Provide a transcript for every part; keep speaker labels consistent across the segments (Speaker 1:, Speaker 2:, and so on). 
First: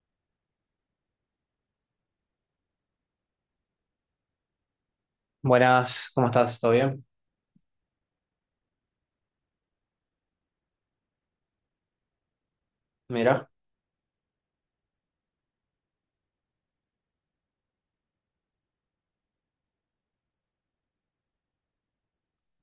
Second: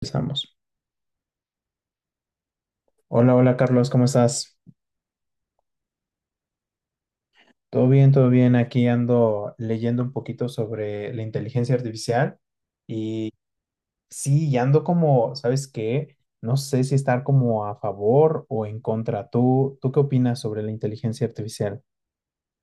Speaker 1: Empezamos. Hola, hola Carlos, ¿cómo estás?
Speaker 2: Buenas, ¿cómo estás? ¿Todo bien?
Speaker 1: Todo bien, todo bien. Aquí ando leyendo un poquito sobre la inteligencia artificial y
Speaker 2: Mira,
Speaker 1: sí, y ando como, ¿sabes qué? No sé si estar como a favor o en contra. ¿Tú qué opinas sobre la inteligencia artificial?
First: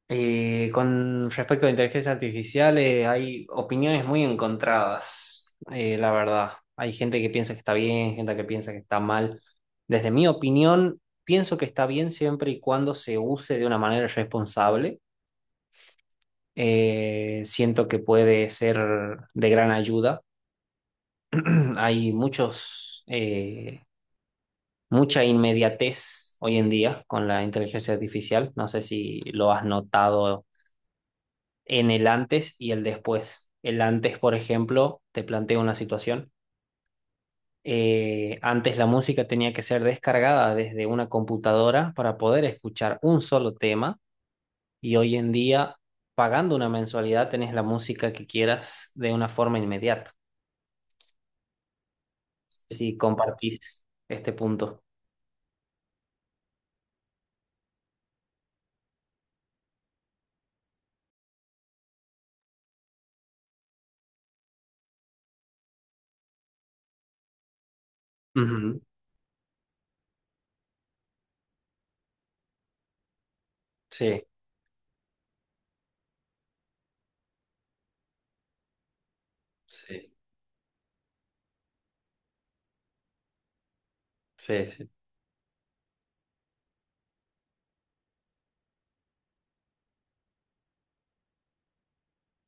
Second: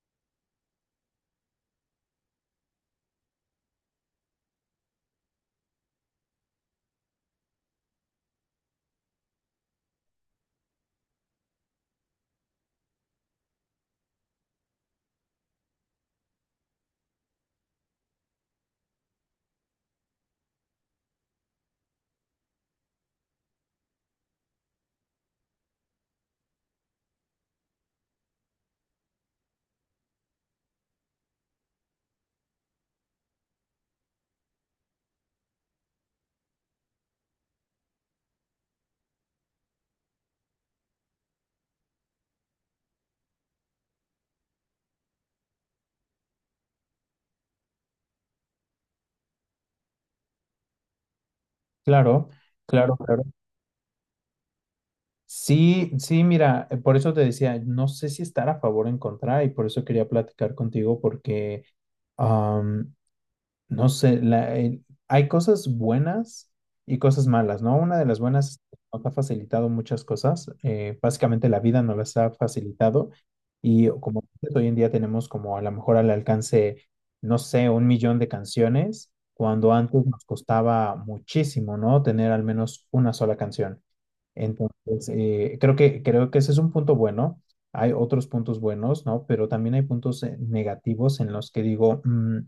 Speaker 2: con respecto a inteligencia artificial, hay opiniones muy encontradas, la verdad. Hay gente que piensa que está bien, gente que piensa que está mal. Desde mi opinión, pienso que está bien siempre y cuando se use de una manera responsable. Siento que puede ser de gran ayuda. Hay mucha inmediatez hoy en día con la inteligencia artificial. No sé si lo has notado en el antes y el después. El antes, por ejemplo, te planteo una situación. Antes la música tenía que ser descargada desde una computadora para poder escuchar un solo tema y hoy en día, pagando una mensualidad, tenés la música que quieras de una forma inmediata.
Speaker 1: Claro, claro,
Speaker 2: Si
Speaker 1: claro.
Speaker 2: compartís este punto.
Speaker 1: Sí, sí, mira, por eso te decía, no sé si estar a favor o en contra y por eso quería platicar contigo porque... No sé, hay cosas buenas y cosas malas, ¿no? Una de las buenas es que
Speaker 2: Ujú.
Speaker 1: nos ha facilitado muchas cosas, básicamente la vida nos las ha facilitado y como
Speaker 2: Sí,
Speaker 1: dices, hoy en día tenemos como a lo mejor al alcance, no sé, un millón de canciones, cuando antes
Speaker 2: sí,
Speaker 1: nos costaba muchísimo, ¿no? Tener al menos una sola canción.
Speaker 2: sí, sí,
Speaker 1: Entonces, creo que ese es un punto bueno. Hay otros puntos buenos, ¿no? Pero también hay puntos negativos en los que digo,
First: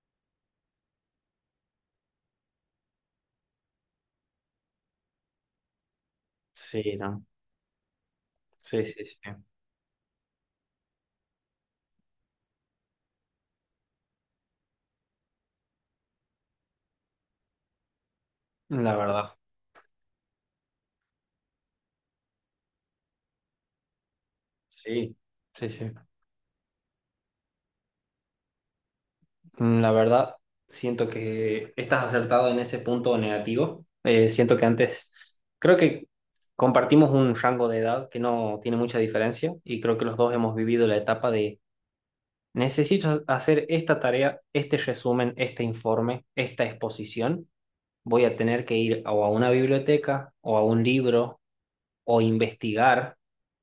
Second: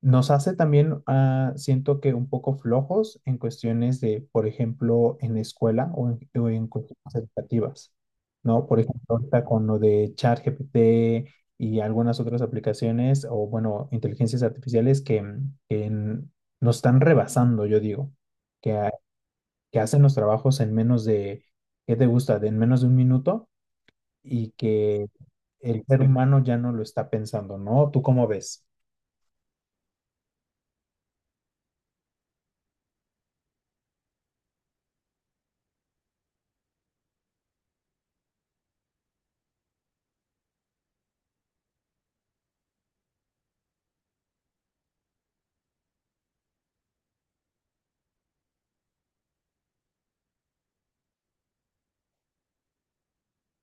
Speaker 1: nos hace también, siento que un poco flojos en cuestiones de, por ejemplo, en la escuela o en
Speaker 2: sí,
Speaker 1: cuestiones
Speaker 2: no.
Speaker 1: educativas, ¿no? Por
Speaker 2: Sí,
Speaker 1: ejemplo,
Speaker 2: sí, sí.
Speaker 1: ahorita con lo de ChatGPT y algunas otras aplicaciones o, bueno, inteligencias artificiales que nos están rebasando, yo digo,
Speaker 2: La verdad.
Speaker 1: que hacen los trabajos en menos de, ¿qué te gusta? De en menos de un minuto y que
Speaker 2: Sí, sí,
Speaker 1: el
Speaker 2: sí.
Speaker 1: ser humano ya no lo está pensando, ¿no? ¿Tú cómo ves?
Speaker 2: La verdad, siento que estás acertado en ese punto negativo. Siento que antes, creo que compartimos un rango de edad que no tiene mucha diferencia y creo que los dos hemos vivido la etapa de necesito hacer esta tarea, este resumen, este informe, esta exposición. Voy a tener que ir o a una biblioteca o a un libro o investigar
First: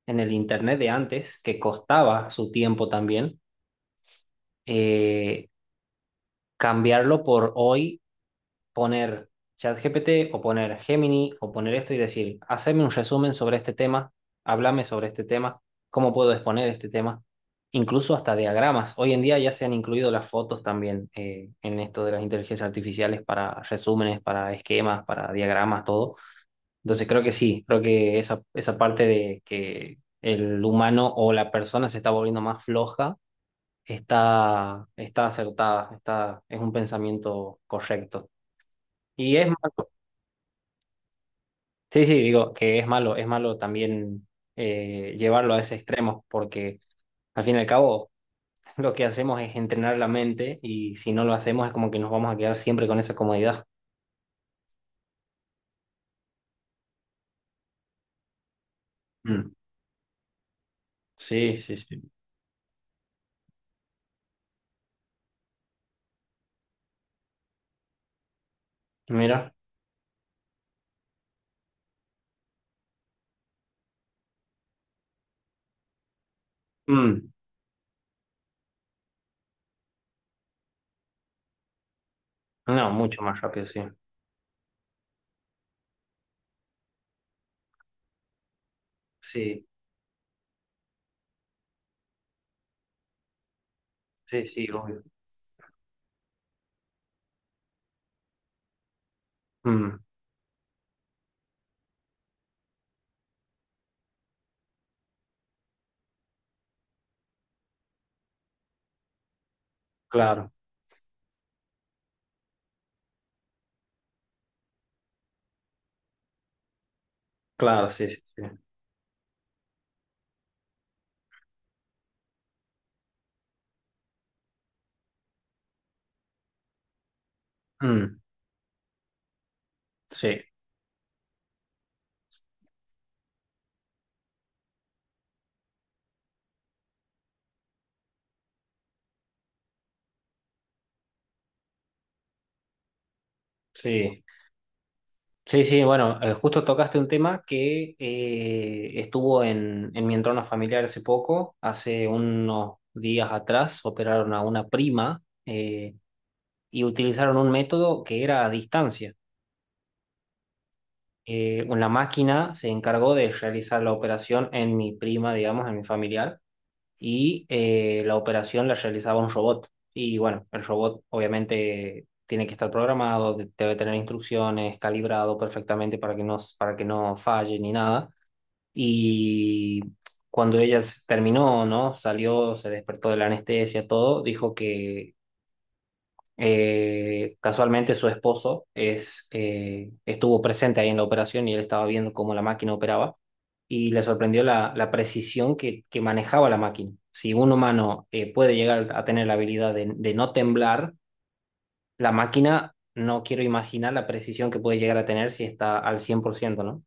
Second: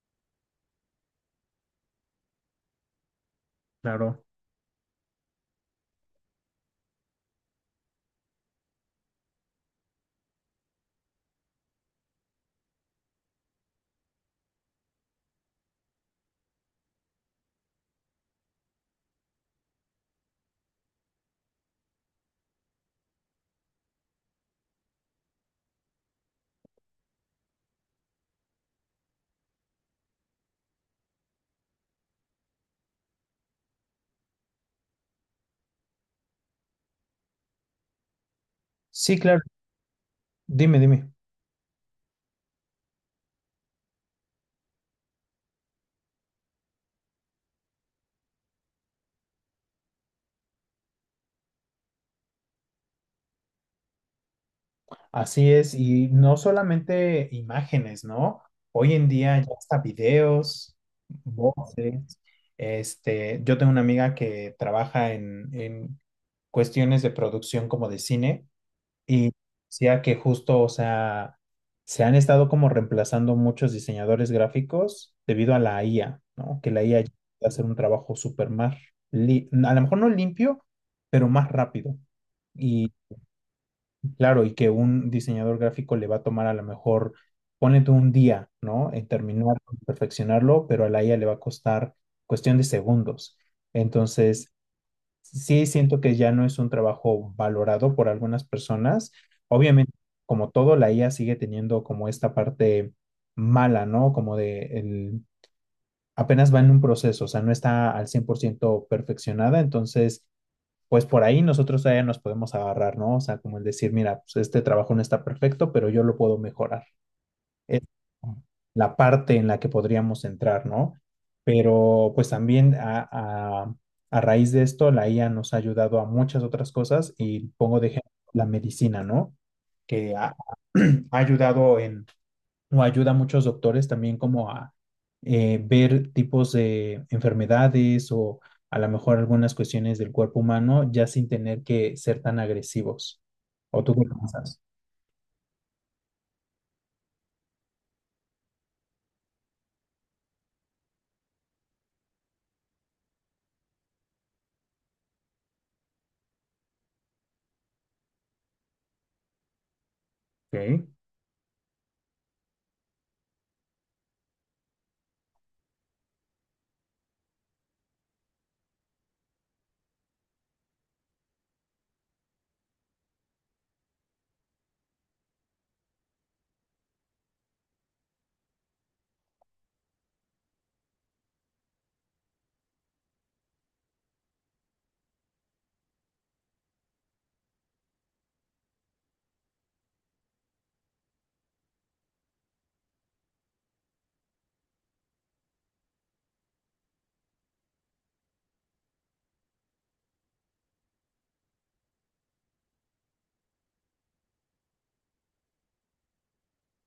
Speaker 2: en el internet de antes, que costaba su tiempo también.
Speaker 1: Claro.
Speaker 2: eh, cambiarlo por hoy poner ChatGPT o poner Gemini o poner esto y decir, haceme un resumen sobre este tema, háblame sobre este tema, cómo puedo exponer este tema, incluso hasta diagramas. Hoy en día ya se han incluido las fotos también en esto de las inteligencias artificiales para resúmenes, para esquemas, para diagramas, todo. Entonces creo que sí, creo que esa parte de que el humano o la persona se está volviendo más floja está acertada, es un pensamiento correcto.
Speaker 1: Sí,
Speaker 2: Y
Speaker 1: claro.
Speaker 2: es más.
Speaker 1: Dime, dime.
Speaker 2: Sí, sí, digo que es malo también llevarlo a ese extremo, porque al fin y al cabo lo que hacemos es entrenar la mente y si no lo hacemos es como que nos vamos a quedar siempre con esa comodidad.
Speaker 1: Así es, y no solamente imágenes, ¿no? Hoy en día ya
Speaker 2: Mm,
Speaker 1: hasta videos,
Speaker 2: sí, sí, sí.
Speaker 1: voces. Este, yo tengo una amiga que trabaja en cuestiones de producción como de cine y
Speaker 2: Mira.
Speaker 1: decía que justo, o sea, se han estado como reemplazando muchos diseñadores gráficos debido a la IA, ¿no? Que la IA ya
Speaker 2: Mm,
Speaker 1: puede hacer un trabajo súper más, a lo mejor no limpio, pero más rápido.
Speaker 2: no,
Speaker 1: Y
Speaker 2: mucho más rápido, sí.
Speaker 1: claro, y que un diseñador gráfico le va a tomar a lo mejor, ponete un día, ¿no? En terminar,
Speaker 2: Sí,
Speaker 1: perfeccionarlo, pero a la IA le va a costar cuestión de segundos.
Speaker 2: sí,
Speaker 1: Entonces,
Speaker 2: sí, obvio.
Speaker 1: sí siento que ya no es un trabajo valorado por algunas personas. Obviamente,
Speaker 2: Mm,
Speaker 1: como todo, la IA sigue teniendo como esta parte mala, ¿no? Como de el, apenas va en un proceso, o sea, no está al 100% perfeccionada, entonces
Speaker 2: claro,
Speaker 1: pues por ahí nosotros todavía nos podemos agarrar, ¿no? O sea, como el decir, mira, pues este trabajo no está perfecto, pero yo lo puedo mejorar. Es
Speaker 2: claro, sí, sí, sí.
Speaker 1: la parte en la que podríamos entrar, ¿no? Pero pues también a raíz de esto, la IA nos ha ayudado a muchas otras cosas y pongo de ejemplo
Speaker 2: Mm,
Speaker 1: la medicina, ¿no? Que ha,
Speaker 2: sí,
Speaker 1: ha ayudado en o ayuda a muchos doctores también como a ver tipos de enfermedades o a lo mejor algunas cuestiones del cuerpo humano ya sin tener que ser tan agresivos. ¿O tú qué
Speaker 2: sí.
Speaker 1: piensas?
Speaker 2: Sí, sí, bueno, justo tocaste un tema que estuvo en mi entorno familiar hace poco, hace unos días atrás operaron a una prima y utilizaron un método que era a distancia.
Speaker 1: Ok.
Speaker 2: Una máquina se encargó de realizar la operación en mi prima, digamos, en mi familiar, y la operación la realizaba un robot. Y bueno, el robot obviamente tiene que estar programado, debe tener instrucciones, calibrado perfectamente para que no falle ni nada. Y cuando ella terminó, ¿no? Salió, se despertó de la anestesia, todo, dijo que casualmente su esposo estuvo presente ahí en la operación y él estaba viendo cómo la máquina operaba y le sorprendió la precisión que manejaba la máquina. Si un humano puede llegar a tener la habilidad de no temblar, la máquina no quiero imaginar la precisión que puede llegar a tener si está al cien por ciento, ¿no?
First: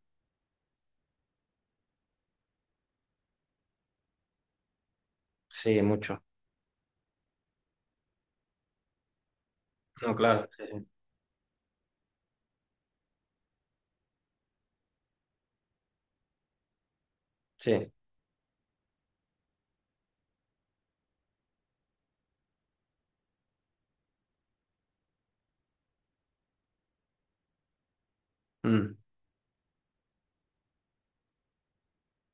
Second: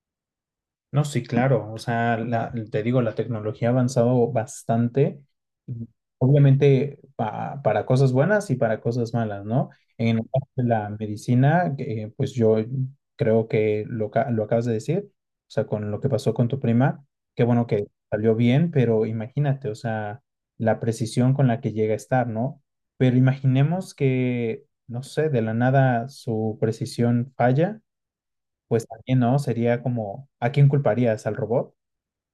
Speaker 1: No, sí, claro. O sea, te digo, la tecnología ha avanzado bastante,
Speaker 2: Sí, mucho.
Speaker 1: obviamente para cosas buenas y para cosas malas, ¿no?
Speaker 2: No,
Speaker 1: En la
Speaker 2: claro.
Speaker 1: parte de
Speaker 2: Sí, sí.
Speaker 1: la medicina, que, pues yo creo que lo acabas de decir, o sea, con lo que pasó con tu prima, qué bueno que
Speaker 2: Sí.
Speaker 1: salió bien, pero imagínate, o sea, la precisión con la que llega a estar, ¿no? Pero imaginemos que, no sé, de la nada su precisión falla pues
Speaker 2: Mm,
Speaker 1: también, ¿no? Sería como, ¿a quién culparías? ¿Al robot?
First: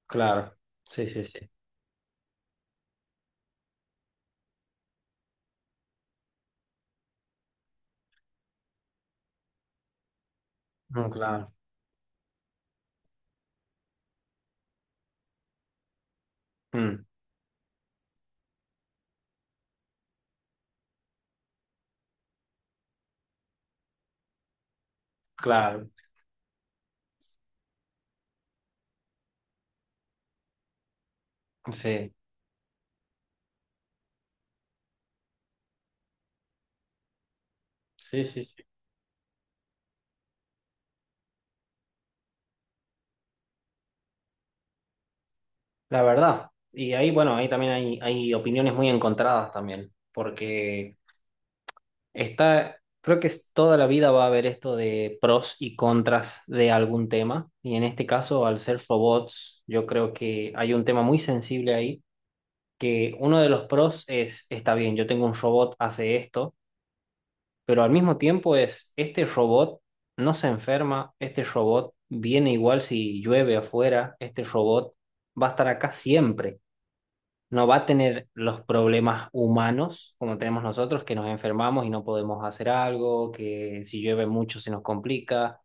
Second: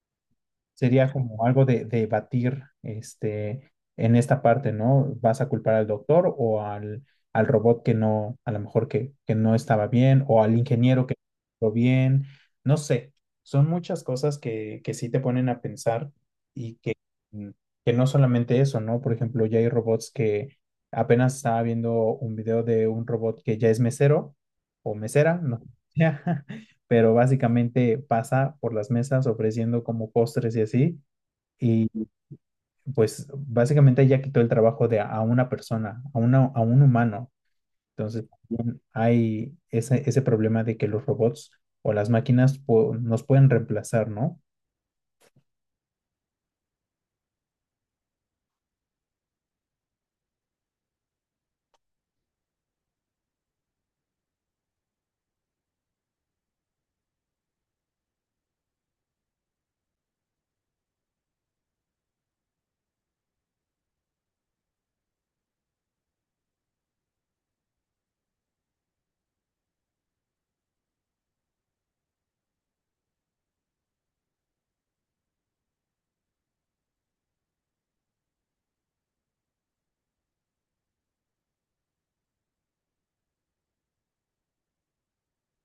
Speaker 2: claro. Sí,
Speaker 1: Sería
Speaker 2: sí, sí.
Speaker 1: como algo de debatir, este, en esta parte, ¿no? ¿Vas a culpar al doctor o al robot que no, a lo mejor que no estaba bien, o al ingeniero
Speaker 2: No,
Speaker 1: que
Speaker 2: claro.
Speaker 1: no estuvo bien? No sé, son muchas cosas que sí te ponen a pensar y
Speaker 2: Mm,
Speaker 1: mm, que no solamente eso, ¿no? Por ejemplo, ya hay robots que apenas estaba viendo un video de un robot que ya es mesero o mesera, ¿no?
Speaker 2: claro.
Speaker 1: Pero básicamente pasa por las mesas ofreciendo como postres y así, y
Speaker 2: Sí.
Speaker 1: pues básicamente ya quitó el trabajo de a una persona, a, una, a un humano. Entonces
Speaker 2: Sí, sí, sí.
Speaker 1: también hay ese problema de que los robots o las máquinas nos pueden reemplazar, ¿no?
Speaker 2: La verdad. Y ahí, bueno, ahí también hay opiniones muy encontradas también, porque está, creo que toda la vida va a haber esto de pros y contras de algún tema, y en este caso, al ser robots, yo creo que hay un tema muy sensible ahí, que uno de los pros es, está bien, yo tengo un robot, hace esto, pero al mismo tiempo este robot no se enferma, este robot viene igual si llueve afuera, este robot va a estar acá siempre. No va a tener los problemas humanos como tenemos nosotros, que nos enfermamos y no podemos hacer algo, que si llueve mucho se nos complica,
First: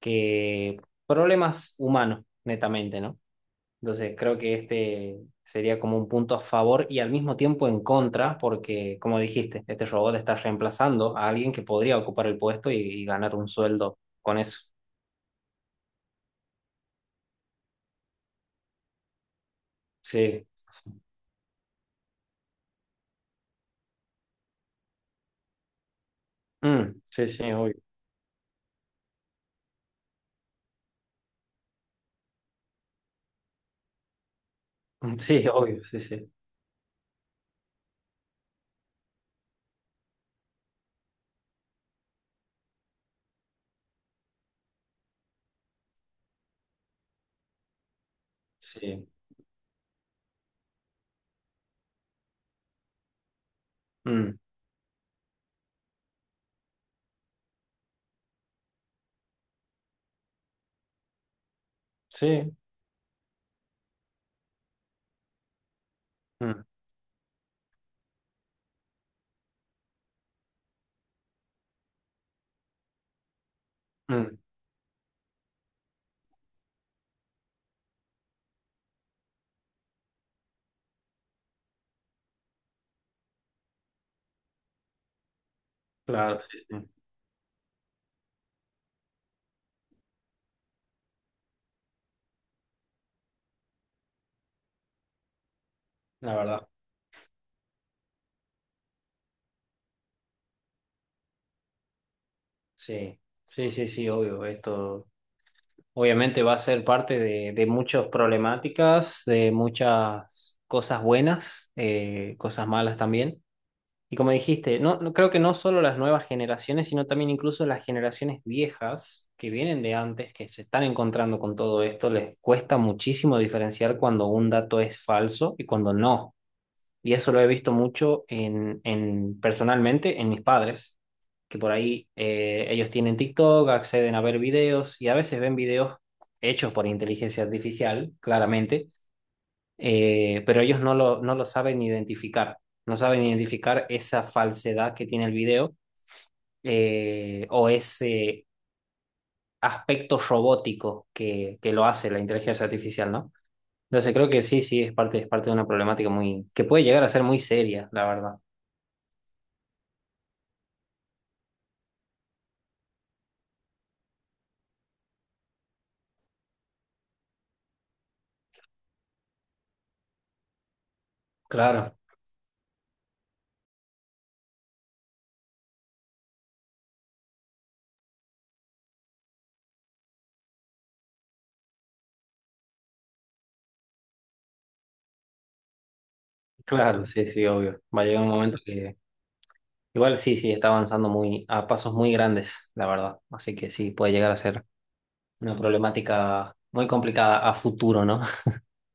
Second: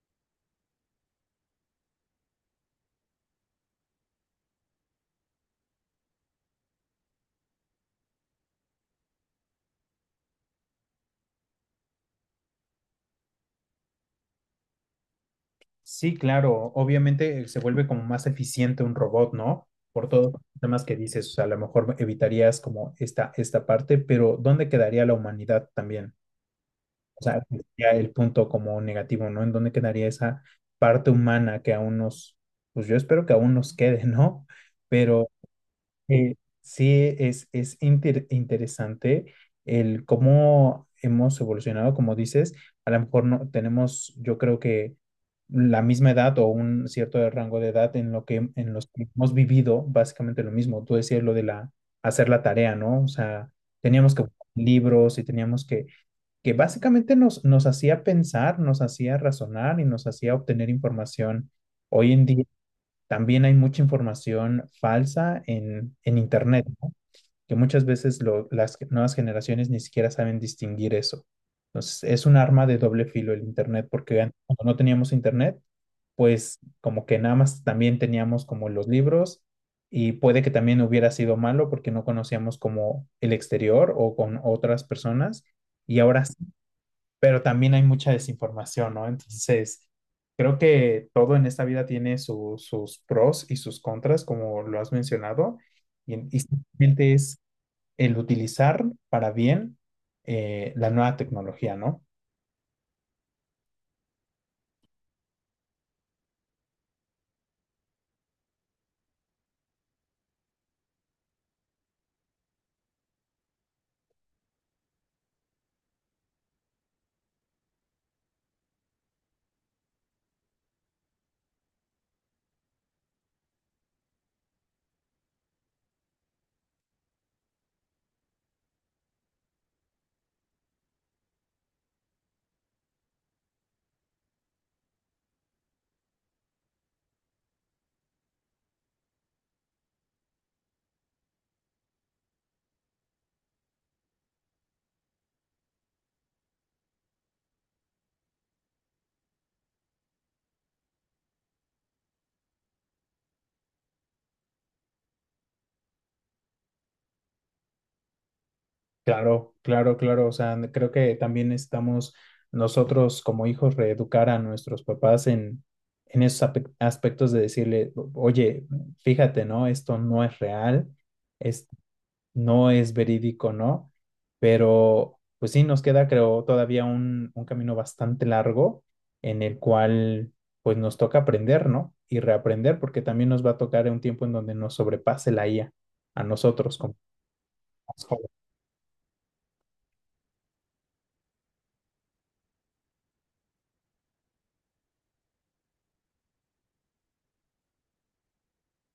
Speaker 2: que problemas humanos, netamente, ¿no? Entonces creo que este sería como un punto a favor y al mismo tiempo en contra, porque como dijiste, este robot está reemplazando a alguien que podría ocupar el puesto y ganar un sueldo con eso.
Speaker 1: Sí, claro, obviamente se vuelve como más eficiente un robot, ¿no? Por todos los
Speaker 2: Sí,
Speaker 1: temas que dices, o sea, a lo mejor evitarías como esta parte, pero ¿dónde quedaría la humanidad también?
Speaker 2: mm,
Speaker 1: O
Speaker 2: sí,
Speaker 1: sea,
Speaker 2: sí,
Speaker 1: ese
Speaker 2: obvio.
Speaker 1: sería el punto como negativo, ¿no? ¿En dónde quedaría esa parte humana que aún nos, pues yo espero que aún nos quede, ¿no? Pero
Speaker 2: Sí, obvio, sí, sí,
Speaker 1: eh, sí es interesante el cómo hemos evolucionado, como dices, a lo mejor no tenemos, yo creo que la misma edad o un cierto rango de edad en lo que en los
Speaker 2: sí.
Speaker 1: que hemos vivido básicamente lo mismo. Tú decías lo de la hacer la tarea, ¿no? O sea, teníamos que
Speaker 2: Mm,
Speaker 1: buscar libros y teníamos que básicamente nos, nos hacía pensar, nos hacía razonar y nos hacía obtener información. Hoy en día
Speaker 2: sí,
Speaker 1: también hay mucha información falsa en
Speaker 2: mm,
Speaker 1: Internet, ¿no? Que muchas veces las nuevas generaciones ni siquiera saben distinguir eso. Entonces, es un arma de doble filo el Internet, porque
Speaker 2: mm.
Speaker 1: cuando no teníamos Internet, pues como que nada más también teníamos como los libros y puede que también hubiera sido malo porque no conocíamos como el exterior o con otras personas. Y ahora
Speaker 2: Claro, sí, sí,
Speaker 1: pero también hay mucha desinformación, ¿no? Entonces, creo que todo en esta vida tiene sus pros y sus contras, como lo has mencionado, y,
Speaker 2: la
Speaker 1: y
Speaker 2: verdad.
Speaker 1: simplemente es el utilizar para bien la nueva tecnología, ¿no?
Speaker 2: Sí, sí, sí, sí, obvio. Esto obviamente va a ser parte de muchas problemáticas, de muchas cosas buenas, cosas malas también. Y como dijiste, creo que no solo las nuevas generaciones, sino también incluso las generaciones viejas que vienen de antes, que se están encontrando con todo esto, les cuesta muchísimo diferenciar cuando un dato es falso y cuando no. Y eso lo he visto mucho en personalmente en mis padres, que por ahí ellos tienen TikTok, acceden a ver videos y a veces ven videos hechos por inteligencia artificial, claramente, pero ellos no lo saben identificar, no saben identificar esa falsedad que tiene el video o ese aspecto robótico que lo hace la inteligencia artificial, ¿no? Entonces creo que sí, sí, es parte de una problemática muy, que puede llegar a ser muy seria, la verdad.
Speaker 1: Claro, claro, claro, o sea, creo que también necesitamos nosotros como hijos reeducar a nuestros papás en esos aspectos de decirle, oye, fíjate, ¿no? Esto no es real,
Speaker 2: Claro.
Speaker 1: no es verídico, ¿no? Pero pues sí, nos queda, creo, todavía un camino bastante largo en el cual pues nos toca aprender, ¿no? Y reaprender, porque también nos va a tocar en un tiempo en donde nos sobrepase la IA a nosotros como
Speaker 2: Claro, sí, sí, obvio. Va
Speaker 1: más
Speaker 2: a llegar un
Speaker 1: jóvenes.
Speaker 2: momento que igual sí, sí, está avanzando muy a pasos muy grandes, la verdad. Así que sí, puede llegar a ser una problemática muy complicada a futuro, ¿no?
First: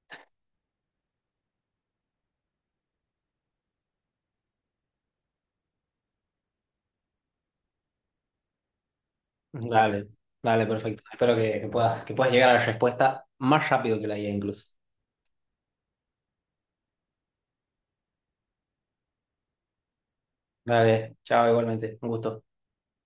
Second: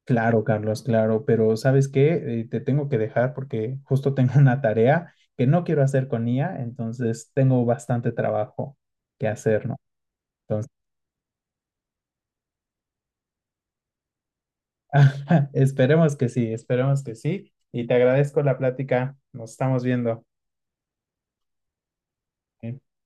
Speaker 1: Claro, Carlos, claro, pero ¿sabes qué? Te tengo que dejar porque justo tengo una tarea que no quiero hacer con IA, entonces tengo bastante trabajo que hacer, ¿no?
Speaker 2: Dale, dale,
Speaker 1: Entonces,
Speaker 2: perfecto. Espero que puedas llegar a la respuesta más rápido que la IA incluso.
Speaker 1: esperemos que sí, esperemos que sí. Y te agradezco la plática. Nos estamos viendo.
Speaker 2: Dale, chao, igualmente. Un gusto.
Speaker 1: Ok.